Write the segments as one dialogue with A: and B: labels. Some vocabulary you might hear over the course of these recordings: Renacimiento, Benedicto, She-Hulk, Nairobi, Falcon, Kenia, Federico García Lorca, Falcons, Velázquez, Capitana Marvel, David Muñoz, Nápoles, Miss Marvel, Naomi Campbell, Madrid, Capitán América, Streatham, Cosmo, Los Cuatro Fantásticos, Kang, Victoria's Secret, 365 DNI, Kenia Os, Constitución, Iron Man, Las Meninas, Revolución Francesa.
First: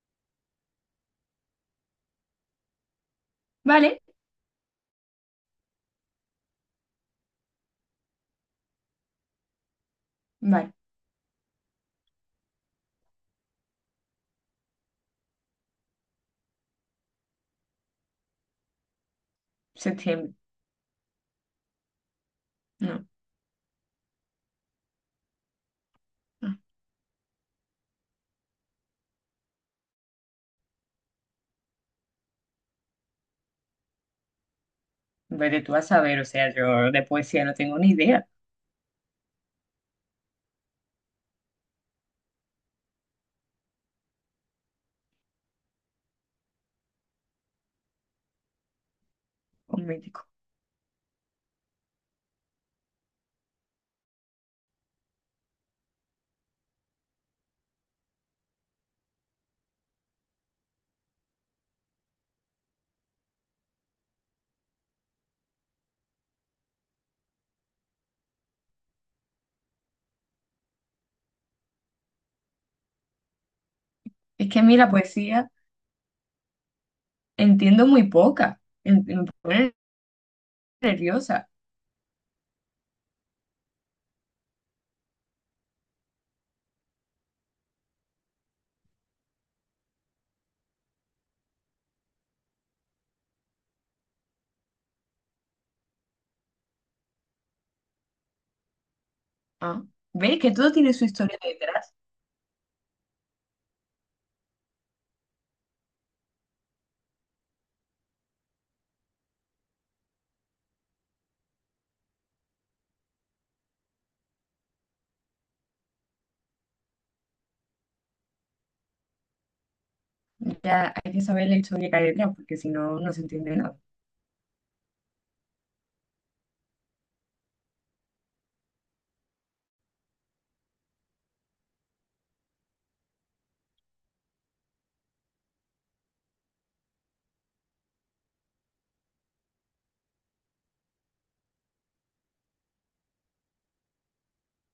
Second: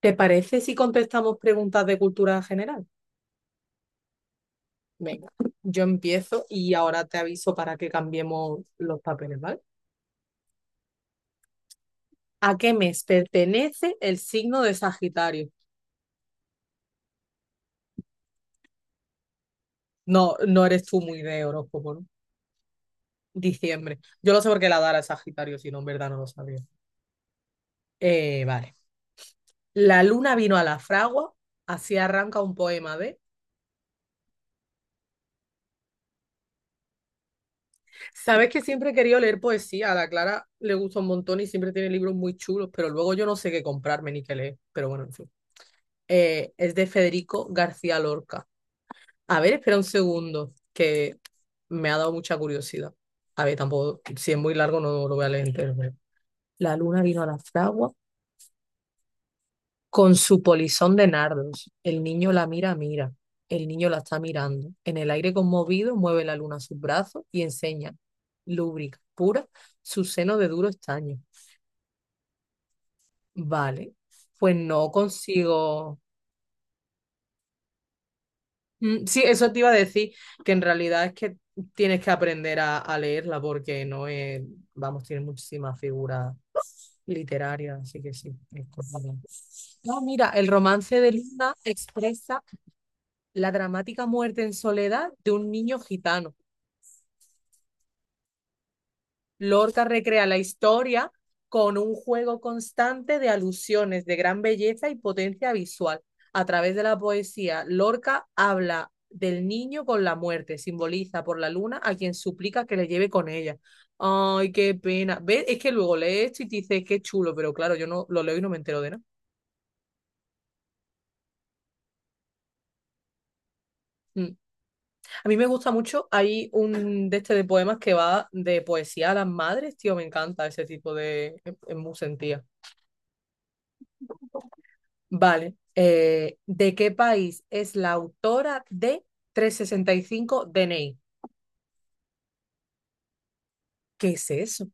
A: ¿Te parece si contestamos preguntas de cultura general?
B: Vale,
A: Venga, yo empiezo y ahora te aviso para que cambiemos los papeles, ¿vale?
B: vale,
A: ¿A qué mes pertenece el signo de Sagitario? No,
B: septiembre.
A: no eres tú muy de horóscopo, ¿no?
B: No,
A: Diciembre. Yo lo sé porque la dara es Sagitario, si no, en verdad no lo
B: no.
A: sabía. Vale. La luna vino a la fragua, así arranca un poema de.
B: Vete tú a saber, o sea, yo de poesía no tengo ni idea.
A: Sabes que siempre he querido leer poesía, a la Clara le gusta un montón y siempre tiene libros muy chulos, pero luego yo no sé qué comprarme ni qué leer, pero bueno, en fin. Es de Federico García Lorca. A ver, espera
B: Un
A: un
B: mítico.
A: segundo, que me ha dado mucha curiosidad. A ver, tampoco, si es muy largo no lo voy a leer entero. La luna vino a la fragua con su polizón de nardos. El niño la mira, mira. El niño la está mirando. En el aire conmovido mueve la luna sus brazos y enseña, lúbrica, pura, su seno de duro estaño. Vale,
B: Es
A: pues
B: que a mí
A: no
B: la poesía
A: consigo.
B: entiendo muy poca,
A: Sí,
B: me
A: eso te iba a
B: pone
A: decir, que en realidad es que
B: nerviosa.
A: tienes que aprender a leerla porque no es, vamos, tiene muchísimas figuras literarias, así que sí, es complicado. No, mira, el romance de Luna expresa la dramática muerte en soledad de un niño gitano.
B: Ah,
A: Lorca recrea la
B: ¿ves que todo tiene su
A: historia
B: historia
A: con
B: detrás?
A: un juego constante de alusiones de gran belleza y potencia visual. A través de la poesía, Lorca habla del niño con la muerte, simboliza por la luna a quien suplica que le lleve con ella. Ay, qué pena. ¿Ves? Es que luego lees esto y te dices, qué chulo, pero claro, yo no lo leo y no me entero de nada.
B: Ya hay que saber la historia que hay detrás, porque si no, no se entiende nada.
A: Mm. A mí me gusta mucho, hay un de este de poemas que va de poesía a las madres, tío, me encanta ese tipo de. Es muy sentía. Vale. ¿De qué país es la autora de 365 DNI? ¿Qué es eso?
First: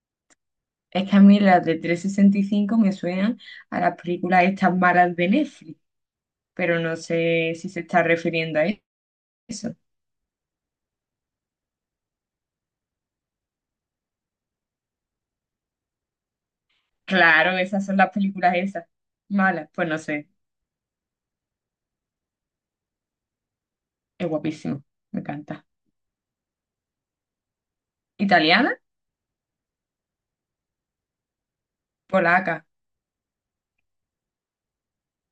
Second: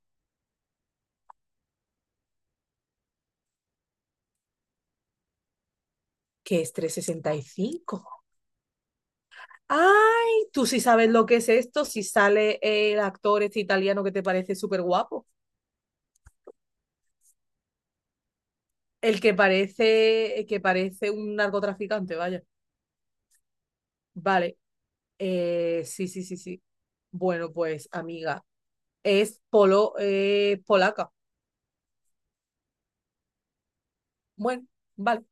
B: Es que a mí las de 365 me suenan a las películas estas malas de Netflix,
A: ¿Qué es
B: pero no
A: trescientos sesenta y
B: sé si se está
A: cinco
B: refiriendo a eso.
A: ¡Ay! Tú sí sabes lo que es esto, si sale el actor este italiano que te parece súper guapo.
B: Claro, esas son las películas esas.
A: El que
B: Malas, pues no sé.
A: parece, el que parece un narcotraficante, vaya.
B: Es
A: Vale.
B: guapísimo, me encanta.
A: Sí, sí, sí, sí. Bueno, pues, amiga,
B: ¿Italiana?
A: es polaca.
B: Polaca.
A: Bueno, vale.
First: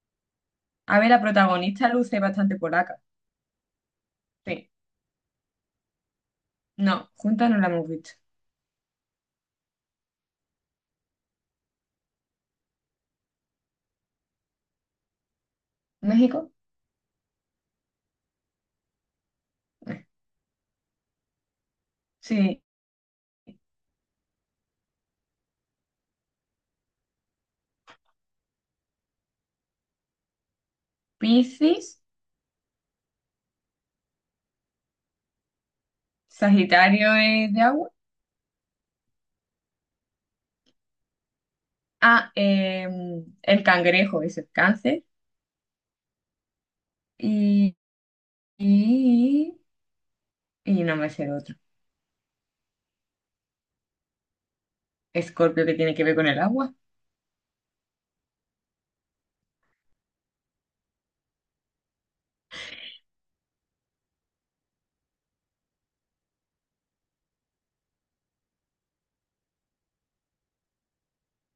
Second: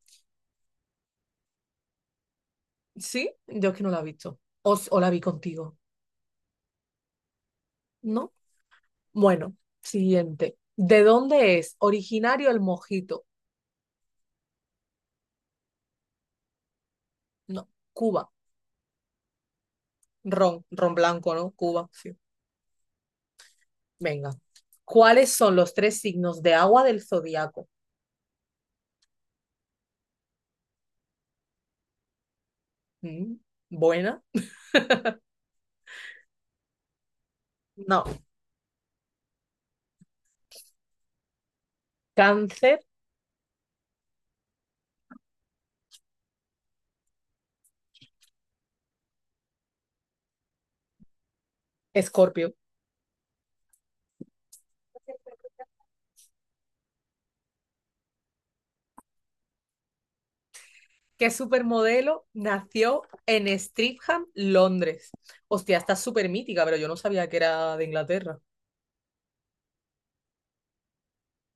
B: A ver, la protagonista luce bastante polaca.
A: Sí, yo es que no la he visto.
B: Sí.
A: O la vi contigo.
B: No, juntas no la hemos visto.
A: ¿No? Bueno, siguiente. ¿De dónde es originario el mojito?
B: ¿México?
A: No, Cuba.
B: Eh,
A: Ron, ron blanco, ¿no? Cuba, sí.
B: Sí.
A: Venga. ¿Cuáles son los tres signos de agua del zodiaco?
B: Piscis,
A: Mm, buena.
B: Sagitario es de agua.
A: No.
B: Ah,
A: Cáncer,
B: eh, el cangrejo es el cáncer. Y, y, y no me sé el otro.
A: Escorpio.
B: Escorpio que tiene que ver con el agua.
A: ¿Qué supermodelo nació en Streatham, Londres? Hostia, está súper mítica, pero yo no sabía que era de Inglaterra.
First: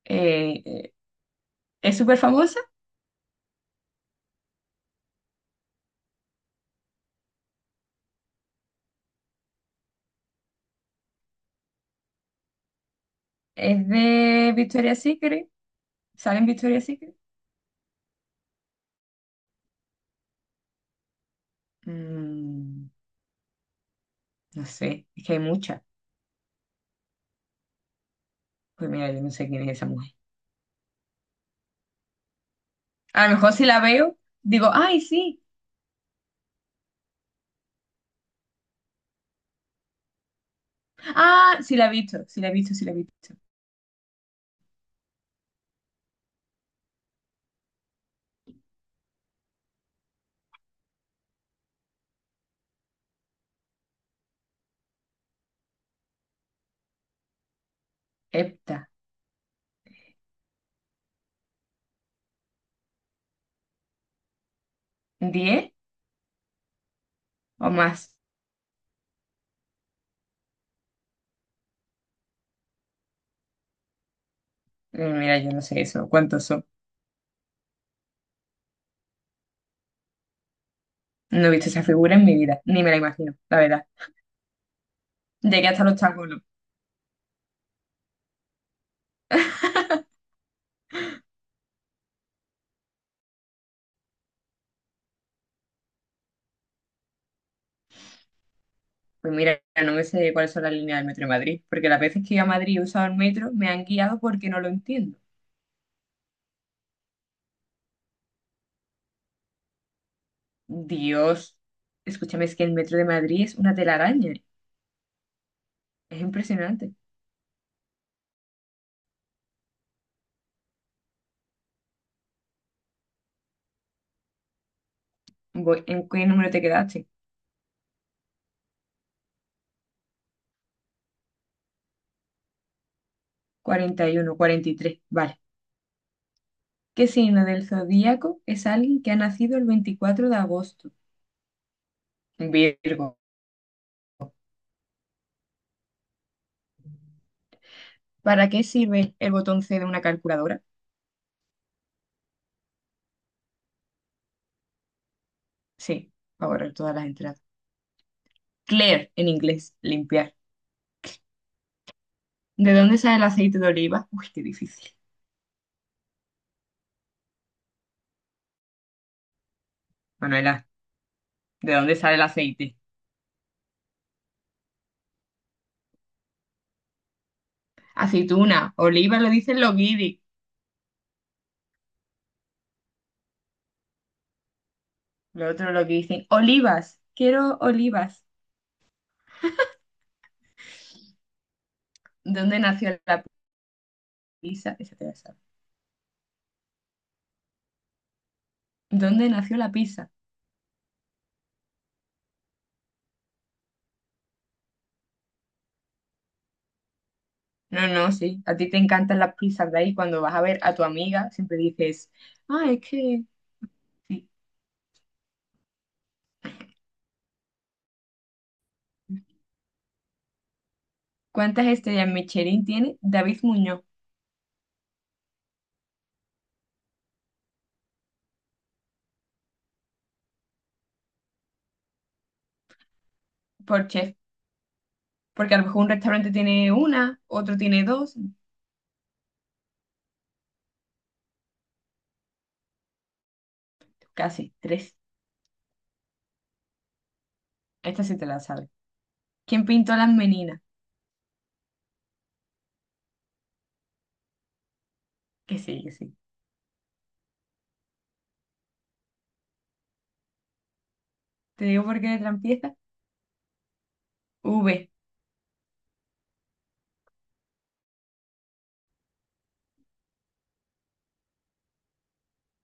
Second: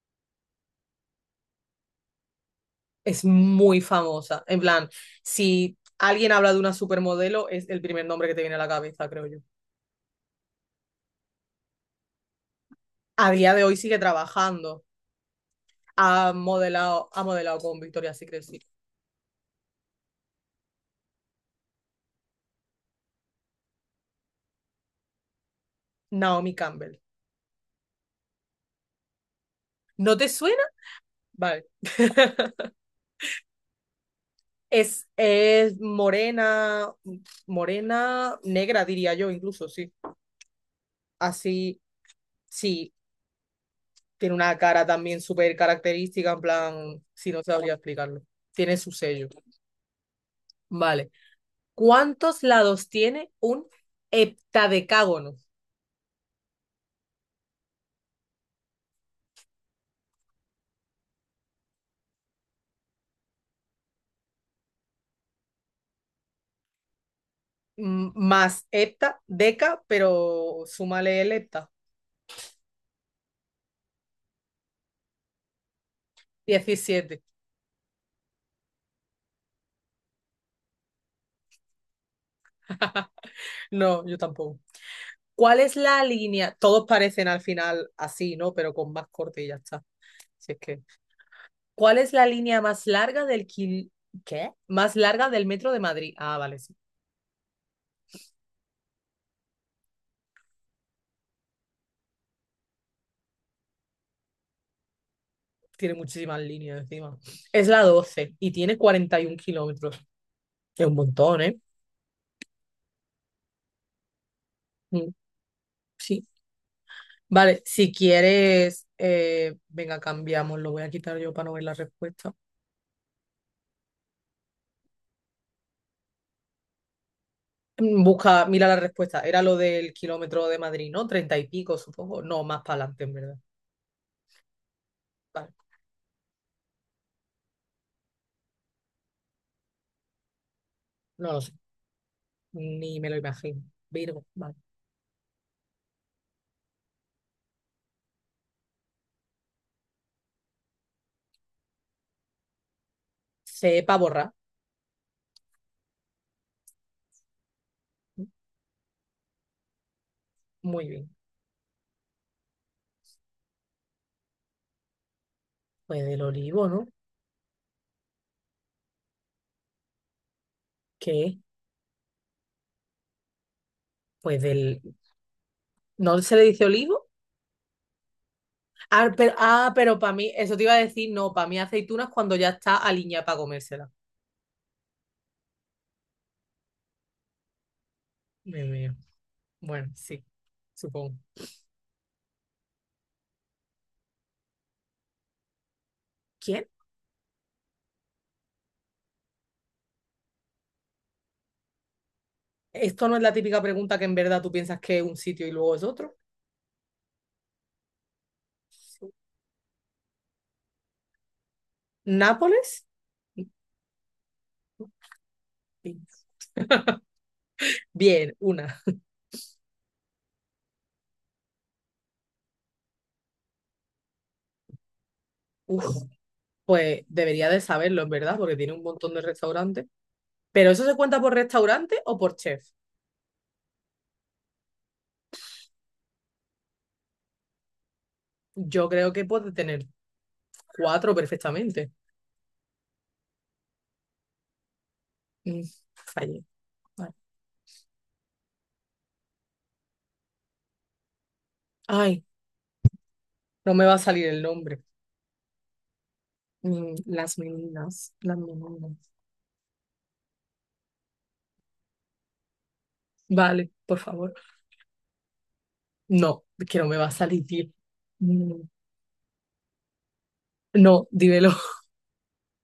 B: Eh, eh, es súper famosa.
A: Es muy famosa. En plan, si alguien habla de una supermodelo, es el primer nombre que te viene a la cabeza, creo yo. A día de hoy
B: Es
A: sigue
B: de
A: trabajando.
B: Victoria's Secret.
A: Ha
B: ¿Sale en Victoria's
A: modelado,
B: Secret?
A: ha modelado con Victoria's Secret, sí.
B: Mm, no sé, es que hay muchas.
A: Naomi Campbell.
B: Pues mira, yo no sé quién es esa mujer.
A: ¿No te suena? Vale.
B: A lo mejor si la veo, digo, ay,
A: Es,
B: sí.
A: es morena, morena, negra diría yo incluso, sí.
B: Ah, sí
A: Así,
B: la he visto, sí la he visto, sí la
A: sí,
B: he visto.
A: tiene una cara también súper característica, en plan, si no sabría explicarlo. Tiene su sello. Vale. ¿Cuántos lados tiene un heptadecágono?
B: Epta, ¿10 o más?
A: Más hepta, deca, pero súmale el hepta.
B: Mira, yo no sé eso, ¿cuántos son?
A: 17.
B: No he visto esa figura en mi vida, ni me la imagino, la verdad.
A: No, yo tampoco. ¿Cuál
B: Llegué
A: es
B: hasta los
A: la
B: tacones.
A: línea? Todos parecen al final así, ¿no? Pero con más corte y ya está. Si es que. ¿Cuál es la línea más larga del kil... ¿Qué? Más larga del metro de Madrid. Ah, vale, sí.
B: Pues mira, no me sé cuáles son las líneas del metro de Madrid, porque las veces que he ido a Madrid y he usado el metro me han guiado porque no lo entiendo.
A: Tiene muchísimas líneas encima. Es la 12 y tiene 41 kilómetros. Es un montón,
B: Dios,
A: ¿eh?
B: escúchame, es que el metro de Madrid es una telaraña,
A: Mm,
B: es
A: Sí.
B: impresionante.
A: Vale, si quieres, venga, cambiamos. Lo voy a quitar yo para no ver la respuesta.
B: Voy, ¿en qué número te quedaste?
A: Busca, mira la respuesta. Era lo del kilómetro de Madrid, ¿no? Treinta y pico, supongo. No, más para adelante, en verdad.
B: 40, 41, 43. Vale.
A: Vale.
B: ¿Qué signo del zodíaco es alguien que ha nacido el 24 de agosto?
A: No lo sé, ni me lo
B: Virgo.
A: imagino. Virgo, vale.
B: ¿Para qué sirve el botón C de una calculadora?
A: Cepa borrar.
B: Sí, para borrar todas las entradas. Clear, en inglés, limpiar.
A: Muy bien.
B: ¿De dónde sale el aceite de oliva? Uy, qué difícil.
A: Pues del olivo, ¿no?
B: Manuela,
A: ¿Qué?
B: ¿de dónde sale el aceite?
A: Pues del. ¿No se le dice olivo?
B: Aceituna, oliva lo dicen
A: Ah,
B: los
A: pero para
B: guiris.
A: mí, eso te iba a decir, no, para mí aceituna es cuando ya está aliñada para comérsela.
B: Lo otro lo que dicen, olivas, quiero olivas.
A: Dios mío. Bueno, sí, supongo.
B: ¿Dónde nació la pizza? Esa te la sabes.
A: ¿Quién?
B: ¿Dónde nació la pizza?
A: Esto no es la típica pregunta que en verdad tú piensas que es un sitio y luego es otro.
B: No, no, sí. A ti te encantan las pizzas de ahí. Cuando vas a ver a tu amiga, siempre dices, ah, es
A: ¿Nápoles?
B: que, sí.
A: Sí. Bien, una.
B: ¿Cuántas estrellas Michelin tiene David Muñoz
A: Uf, pues debería de saberlo, en verdad, porque tiene un montón de restaurantes. ¿Pero eso se cuenta por restaurante o por chef?
B: por chef? Porque a lo mejor un restaurante tiene una, otro tiene dos,
A: Yo creo que puede tener cuatro perfectamente.
B: casi tres.
A: Mm, fallé. Vale.
B: Esta sí te la sabes. ¿Quién pintó las meninas?
A: Ay, no me va a salir el nombre.
B: Que sí, que sí.
A: Las meninas, las meninas.
B: Te digo por qué de trampieza.
A: Vale, por favor.
B: V.
A: No, es que no me va a salir, tío. Mm, no, dímelo.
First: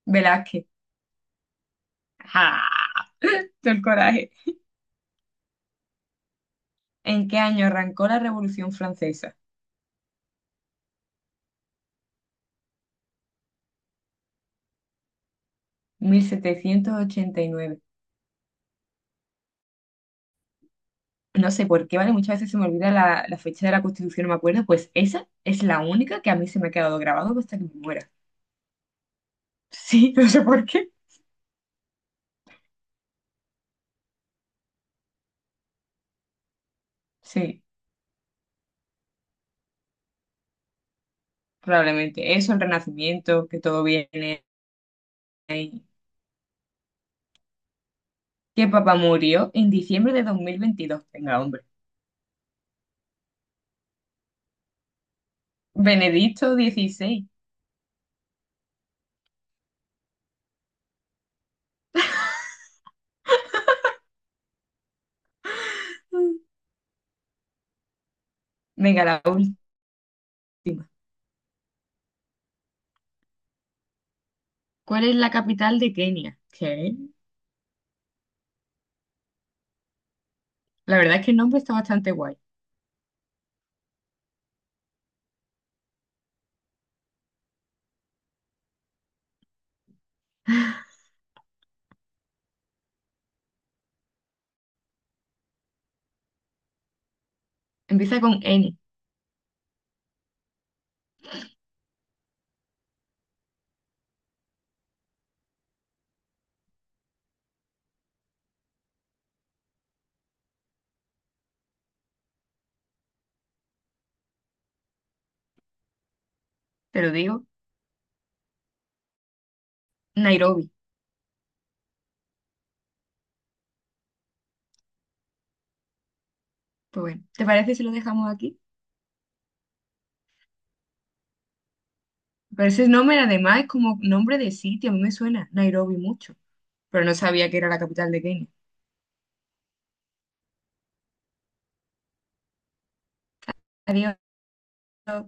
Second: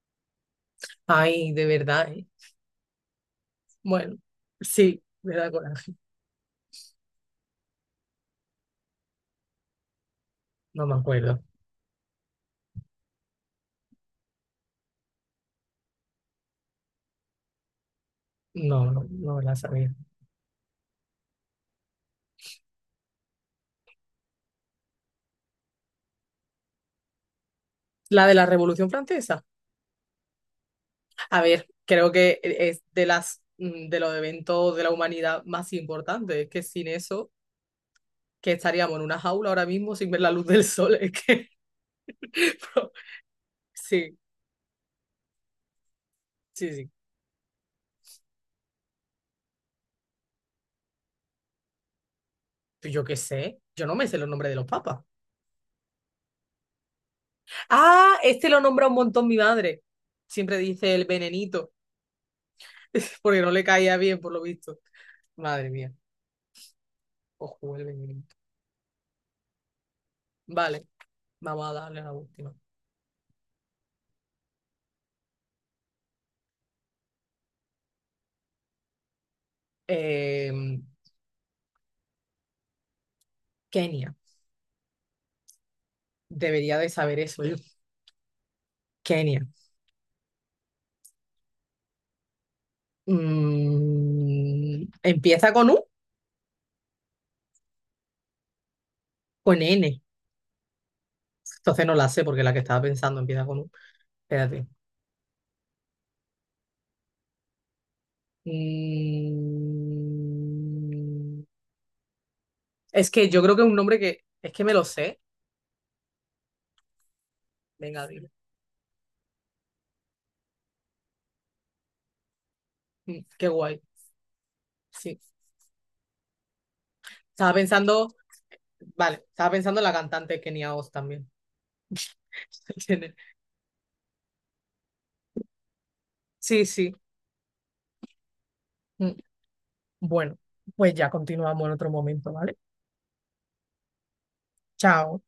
B: Velázquez.
A: Ay, de verdad, ¿eh?
B: ¡Ja! Todo el
A: Bueno,
B: coraje.
A: sí, me da coraje.
B: ¿En qué año arrancó la Revolución Francesa?
A: No me acuerdo.
B: 1789.
A: No, no, no me la sabía.
B: No sé por qué, ¿vale? Muchas veces se me olvida la fecha de la Constitución, no me acuerdo, pues esa es la única que a mí se me ha quedado grabado hasta que me muera.
A: ¿La de la Revolución Francesa?
B: Sí, no sé por qué.
A: A ver, creo que es de las de los eventos de la humanidad más importantes. Es que sin eso,
B: Sí,
A: que estaríamos en una jaula ahora mismo sin ver la luz del sol. Es que
B: probablemente. Eso, el Renacimiento, que todo
A: sí,
B: viene ahí.
A: sí, sí.
B: Que papá murió en diciembre de 2022. Venga, hombre.
A: Pues yo qué sé. Yo no me sé los nombres de los papas.
B: Benedicto XVI.
A: Ah, este lo nombra un montón mi madre. Siempre dice el venenito, porque no le caía bien, por lo visto. Madre mía.
B: Mm.
A: Ojo, el venenito.
B: Venga, la última.
A: Vale, vamos a darle a la última.
B: ¿Cuál es la capital de Kenia? ¿Qué?
A: Em,
B: La verdad es que el nombre está bastante guay.
A: Kenia. Debería de saber eso yo. Kenia. ¿Empieza con U?
B: Empieza con N,
A: Con N. Entonces no la sé porque la que estaba pensando empieza con U. Espérate. Mm, es que yo creo que es un nombre que. Es que me lo sé.
B: te lo digo.
A: Venga, dilo.
B: Nairobi.
A: Qué guay. Sí.
B: Pues bueno, ¿te
A: Estaba
B: parece si lo
A: pensando.
B: dejamos aquí?
A: Vale, estaba pensando en la cantante Kenia Os también.
B: Pero ese
A: ¿Entiendes?
B: nombre además es como nombre de sitio, a mí me suena Nairobi mucho,
A: Sí, sí.
B: pero no sabía que era la capital de Kenia.
A: Mm, Bueno, pues ya continuamos en otro momento, ¿vale?
B: Adiós.
A: Chao.